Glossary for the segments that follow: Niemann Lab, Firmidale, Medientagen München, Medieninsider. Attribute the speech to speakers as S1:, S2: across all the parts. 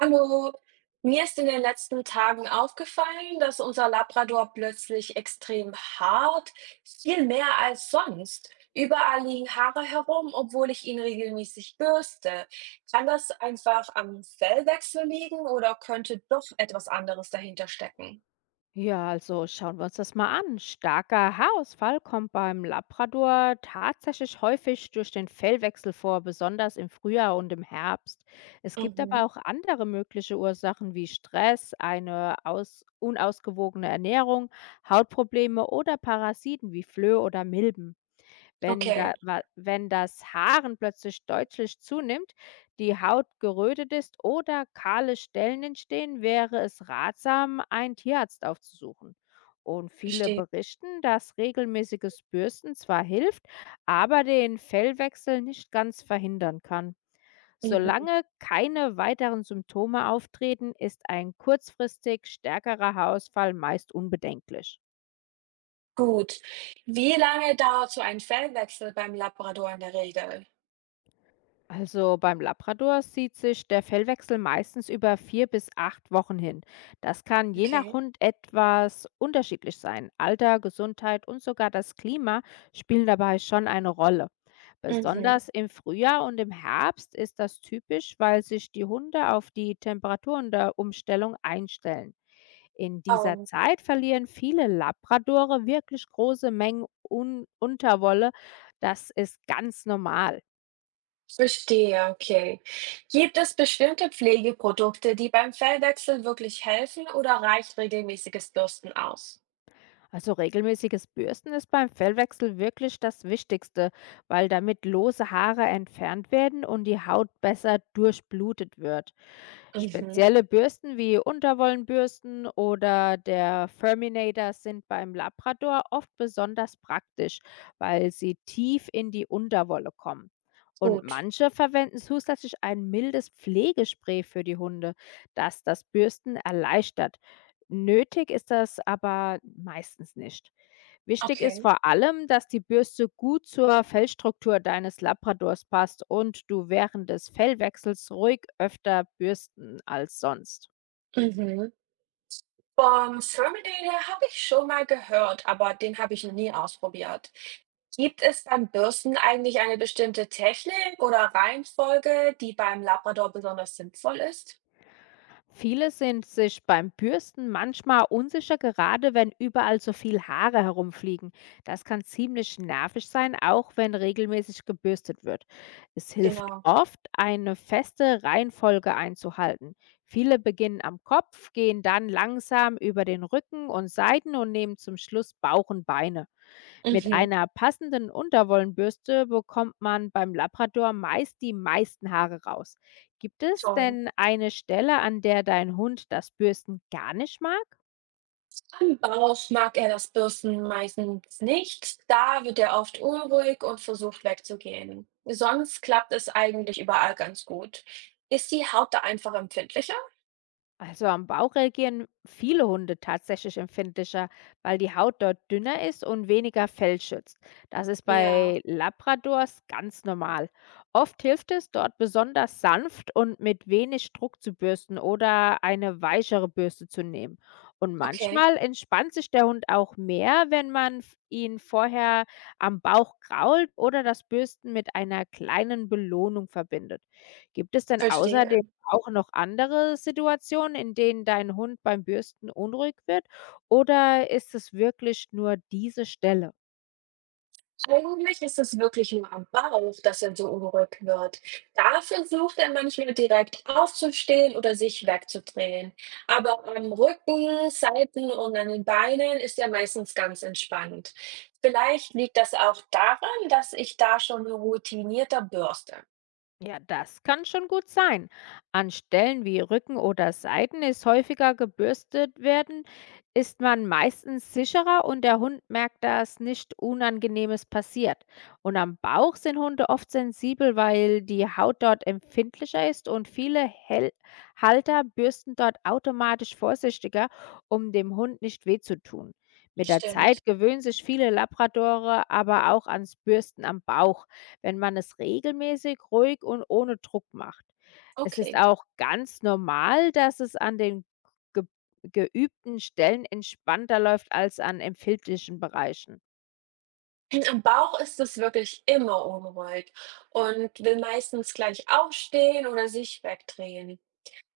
S1: Hallo, mir ist in den letzten Tagen aufgefallen, dass unser Labrador plötzlich extrem hart, viel mehr als sonst. Überall liegen Haare herum, obwohl ich ihn regelmäßig bürste. Kann das einfach am Fellwechsel liegen oder könnte doch etwas anderes dahinter stecken?
S2: Ja, also schauen wir uns das mal an. Starker Haarausfall kommt beim Labrador tatsächlich häufig durch den Fellwechsel vor, besonders im Frühjahr und im Herbst. Es gibt
S1: Mhm.
S2: aber auch andere mögliche Ursachen wie Stress, eine aus unausgewogene Ernährung, Hautprobleme oder Parasiten wie Flöhe oder Milben. Wenn da
S1: Okay.
S2: wa wenn das Haaren plötzlich deutlich zunimmt, die Haut gerötet ist oder kahle Stellen entstehen, wäre es ratsam, einen Tierarzt aufzusuchen. Und viele
S1: Verstehe.
S2: berichten, dass regelmäßiges Bürsten zwar hilft, aber den Fellwechsel nicht ganz verhindern kann.
S1: Mhm.
S2: Solange keine weiteren Symptome auftreten, ist ein kurzfristig stärkerer Haarausfall meist unbedenklich.
S1: Gut. Wie lange dauert so ein Fellwechsel beim Labrador in der Regel?
S2: Also beim Labrador zieht sich der Fellwechsel meistens über 4 bis 8 Wochen hin. Das kann je nach
S1: Okay.
S2: Hund etwas unterschiedlich sein. Alter, Gesundheit und sogar das Klima spielen dabei schon eine Rolle.
S1: Mhm.
S2: Besonders im Frühjahr und im Herbst ist das typisch, weil sich die Hunde auf die Temperaturen der Umstellung einstellen. In dieser
S1: Oh,
S2: Zeit verlieren viele Labradore wirklich große Mengen Un Unterwolle. Das ist ganz normal.
S1: verstehe, okay. Gibt es bestimmte Pflegeprodukte, die beim Fellwechsel wirklich helfen oder reicht regelmäßiges Bürsten aus?
S2: Also regelmäßiges Bürsten ist beim Fellwechsel wirklich das Wichtigste, weil damit lose Haare entfernt werden und die Haut besser durchblutet wird.
S1: Mhm.
S2: Spezielle Bürsten wie Unterwollenbürsten oder der Furminator sind beim Labrador oft besonders praktisch, weil sie tief in die Unterwolle kommen. Und
S1: Gut.
S2: manche verwenden zusätzlich ein mildes Pflegespray für die Hunde, das das Bürsten erleichtert. Nötig ist das aber meistens nicht. Wichtig ist
S1: Okay.
S2: vor allem, dass die Bürste gut zur Fellstruktur deines Labradors passt und du während des Fellwechsels ruhig öfter bürsten als sonst.
S1: Mhm. Vom Firmidale habe ich schon mal gehört, aber den habe ich noch nie ausprobiert. Gibt es beim Bürsten eigentlich eine bestimmte Technik oder Reihenfolge, die beim Labrador besonders sinnvoll ist?
S2: Viele sind sich beim Bürsten manchmal unsicher, gerade wenn überall so viel Haare herumfliegen. Das kann ziemlich nervig sein, auch wenn regelmäßig gebürstet wird. Es hilft
S1: Genau.
S2: oft, eine feste Reihenfolge einzuhalten. Viele beginnen am Kopf, gehen dann langsam über den Rücken und Seiten und nehmen zum Schluss Bauch und Beine. Mit
S1: Mhm,
S2: einer passenden Unterwollenbürste bekommt man beim Labrador meist die meisten Haare raus. Gibt es
S1: toll.
S2: denn eine Stelle, an der dein Hund das Bürsten gar nicht mag?
S1: Am Bauch mag er das Bürsten meistens nicht. Da wird er oft unruhig und versucht wegzugehen. Sonst klappt es eigentlich überall ganz gut. Ist die Haut da einfach empfindlicher?
S2: Also am Bauch reagieren viele Hunde tatsächlich empfindlicher, weil die Haut dort dünner ist und weniger Fell schützt. Das ist
S1: Ja,
S2: bei Labradors ganz normal. Oft hilft es, dort besonders sanft und mit wenig Druck zu bürsten oder eine weichere Bürste zu nehmen. Und
S1: okay,
S2: manchmal entspannt sich der Hund auch mehr, wenn man ihn vorher am Bauch krault oder das Bürsten mit einer kleinen Belohnung verbindet. Gibt es denn außerdem
S1: verstehe.
S2: auch noch andere Situationen, in denen dein Hund beim Bürsten unruhig wird oder ist es wirklich nur diese Stelle?
S1: Eigentlich ist es wirklich nur am Bauch, dass er so unruhig wird. Da versucht er manchmal direkt aufzustehen oder sich wegzudrehen. Aber am Rücken, Seiten und an den Beinen ist er meistens ganz entspannt. Vielleicht liegt das auch daran, dass ich da schon routinierter bürste.
S2: Ja, das kann schon gut sein. An Stellen wie Rücken oder Seiten ist häufiger gebürstet werden, ist man meistens sicherer und der Hund merkt, dass nicht Unangenehmes passiert. Und am Bauch sind Hunde oft sensibel, weil die Haut dort empfindlicher ist und viele Hel Halter bürsten dort automatisch vorsichtiger, um dem Hund nicht weh zu tun. Mit der
S1: Stimmt.
S2: Zeit gewöhnen sich viele Labradorer aber auch ans Bürsten am Bauch, wenn man es regelmäßig, ruhig und ohne Druck macht. Es ist
S1: Okay.
S2: auch ganz normal, dass es an den ge geübten Stellen entspannter läuft als an empfindlichen Bereichen.
S1: Am Bauch ist es wirklich immer unruhig und will meistens gleich aufstehen oder sich wegdrehen.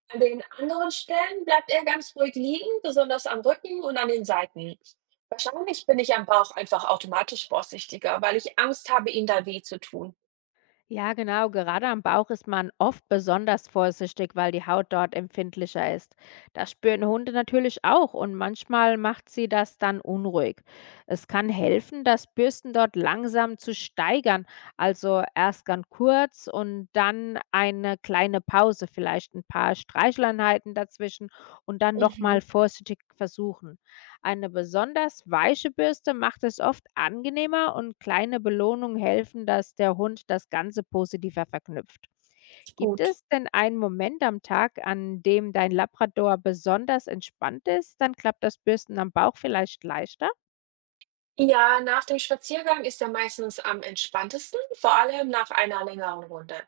S1: An den anderen Stellen bleibt er ganz ruhig liegen, besonders am Rücken und an den Seiten. Wahrscheinlich bin ich am Bauch einfach automatisch vorsichtiger, weil ich Angst habe, ihm da weh zu tun.
S2: Ja, genau. Gerade am Bauch ist man oft besonders vorsichtig, weil die Haut dort empfindlicher ist. Das spüren Hunde natürlich auch und manchmal macht sie das dann unruhig. Es kann helfen, das Bürsten dort langsam zu steigern, also erst ganz kurz und dann eine kleine Pause, vielleicht ein paar Streicheleinheiten dazwischen und dann
S1: Mhm,
S2: nochmal vorsichtig versuchen. Eine besonders weiche Bürste macht es oft angenehmer und kleine Belohnungen helfen, dass der Hund das Ganze positiver verknüpft. Gibt
S1: gut.
S2: es denn einen Moment am Tag, an dem dein Labrador besonders entspannt ist? Dann klappt das Bürsten am Bauch vielleicht leichter.
S1: Ja, nach dem Spaziergang ist er meistens am entspanntesten, vor allem nach einer längeren Runde.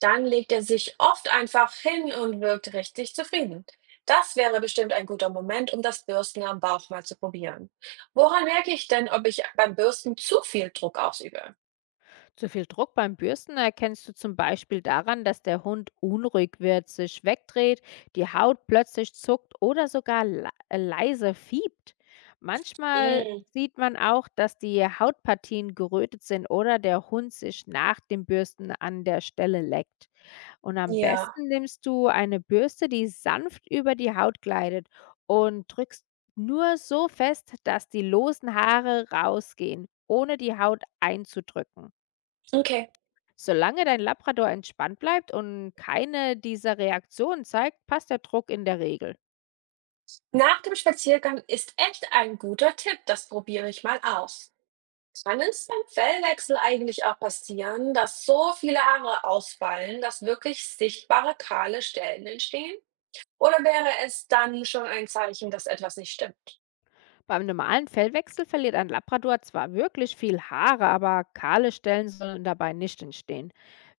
S1: Dann legt er sich oft einfach hin und wirkt richtig zufrieden. Das wäre bestimmt ein guter Moment, um das Bürsten am Bauch mal zu probieren. Woran merke ich denn, ob ich beim Bürsten zu viel Druck ausübe?
S2: Zu viel Druck beim Bürsten erkennst du zum Beispiel daran, dass der Hund unruhig wird, sich wegdreht, die Haut plötzlich zuckt oder sogar le leise fiebt. Manchmal
S1: Mm.
S2: sieht man auch, dass die Hautpartien gerötet sind oder der Hund sich nach dem Bürsten an der Stelle leckt. Und am
S1: Ja,
S2: besten nimmst du eine Bürste, die sanft über die Haut gleitet und drückst nur so fest, dass die losen Haare rausgehen, ohne die Haut einzudrücken.
S1: okay.
S2: Solange dein Labrador entspannt bleibt und keine dieser Reaktionen zeigt, passt der Druck in der Regel.
S1: Nach dem Spaziergang ist echt ein guter Tipp, das probiere ich mal aus. Kann es beim Fellwechsel eigentlich auch passieren, dass so viele Haare ausfallen, dass wirklich sichtbare kahle Stellen entstehen? Oder wäre es dann schon ein Zeichen, dass etwas nicht stimmt?
S2: Beim normalen Fellwechsel verliert ein Labrador zwar wirklich viel Haare, aber kahle Stellen sollen dabei nicht entstehen.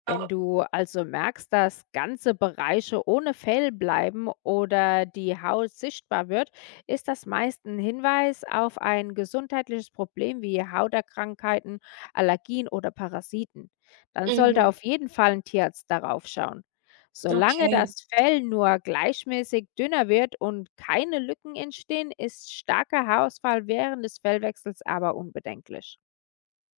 S2: Wenn
S1: Oh,
S2: du also merkst, dass ganze Bereiche ohne Fell bleiben oder die Haut sichtbar wird, ist das meist ein Hinweis auf ein gesundheitliches Problem wie Hauterkrankheiten, Allergien oder Parasiten. Dann sollte
S1: mhm,
S2: auf jeden Fall ein Tierarzt darauf schauen. Solange
S1: okay.
S2: das Fell nur gleichmäßig dünner wird und keine Lücken entstehen, ist starker Haarausfall während des Fellwechsels aber unbedenklich.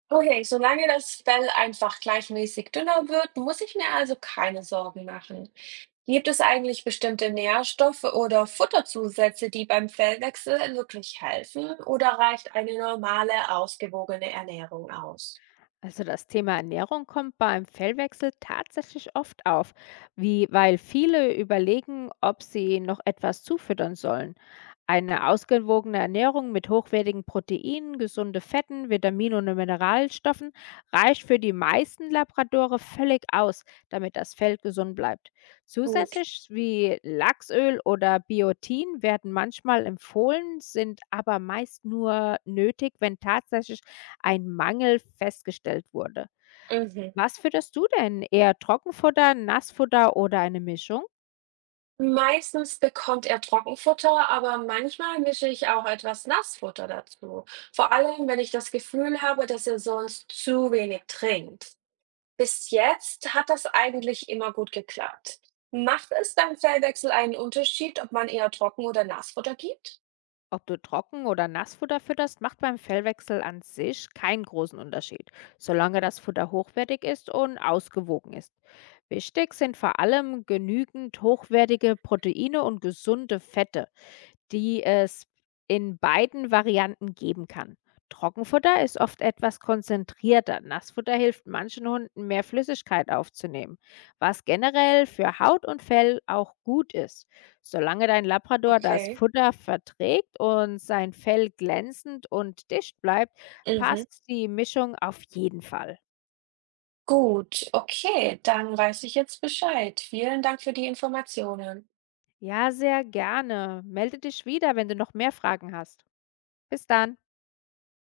S1: Okay, solange das Fell einfach gleichmäßig dünner wird, muss ich mir also keine Sorgen machen. Gibt es eigentlich bestimmte Nährstoffe oder Futterzusätze, die beim Fellwechsel wirklich helfen, oder reicht eine normale, ausgewogene Ernährung aus?
S2: Also das Thema Ernährung kommt beim Fellwechsel tatsächlich oft auf, wie weil viele überlegen, ob sie noch etwas zufüttern sollen. Eine ausgewogene Ernährung mit hochwertigen Proteinen, gesunde Fetten, Vitaminen und Mineralstoffen reicht für die meisten Labradore völlig aus, damit das Fell gesund bleibt.
S1: Gut.
S2: Zusätzlich wie Lachsöl oder Biotin werden manchmal empfohlen, sind aber meist nur nötig, wenn tatsächlich ein Mangel festgestellt wurde.
S1: Mhm.
S2: Was fütterst du denn? Eher Trockenfutter, Nassfutter oder eine Mischung?
S1: Meistens bekommt er Trockenfutter, aber manchmal mische ich auch etwas Nassfutter dazu. Vor allem, wenn ich das Gefühl habe, dass er sonst zu wenig trinkt. Bis jetzt hat das eigentlich immer gut geklappt. Macht es beim Fellwechsel einen Unterschied, ob man eher Trocken- oder Nassfutter gibt?
S2: Ob du Trocken- oder Nassfutter fütterst, macht beim Fellwechsel an sich keinen großen Unterschied, solange das Futter hochwertig ist und ausgewogen ist. Wichtig sind vor allem genügend hochwertige Proteine und gesunde Fette, die es in beiden Varianten geben kann. Trockenfutter ist oft etwas konzentrierter. Nassfutter hilft manchen Hunden, mehr Flüssigkeit aufzunehmen, was generell für Haut und Fell auch gut ist. Solange dein Labrador das
S1: Okay.
S2: Futter verträgt und sein Fell glänzend und dicht bleibt,
S1: Mhm.
S2: passt die Mischung auf jeden Fall.
S1: Gut, okay, dann weiß ich jetzt Bescheid. Vielen Dank für die Informationen.
S2: Ja, sehr gerne. Melde dich wieder, wenn du noch mehr Fragen hast. Bis dann.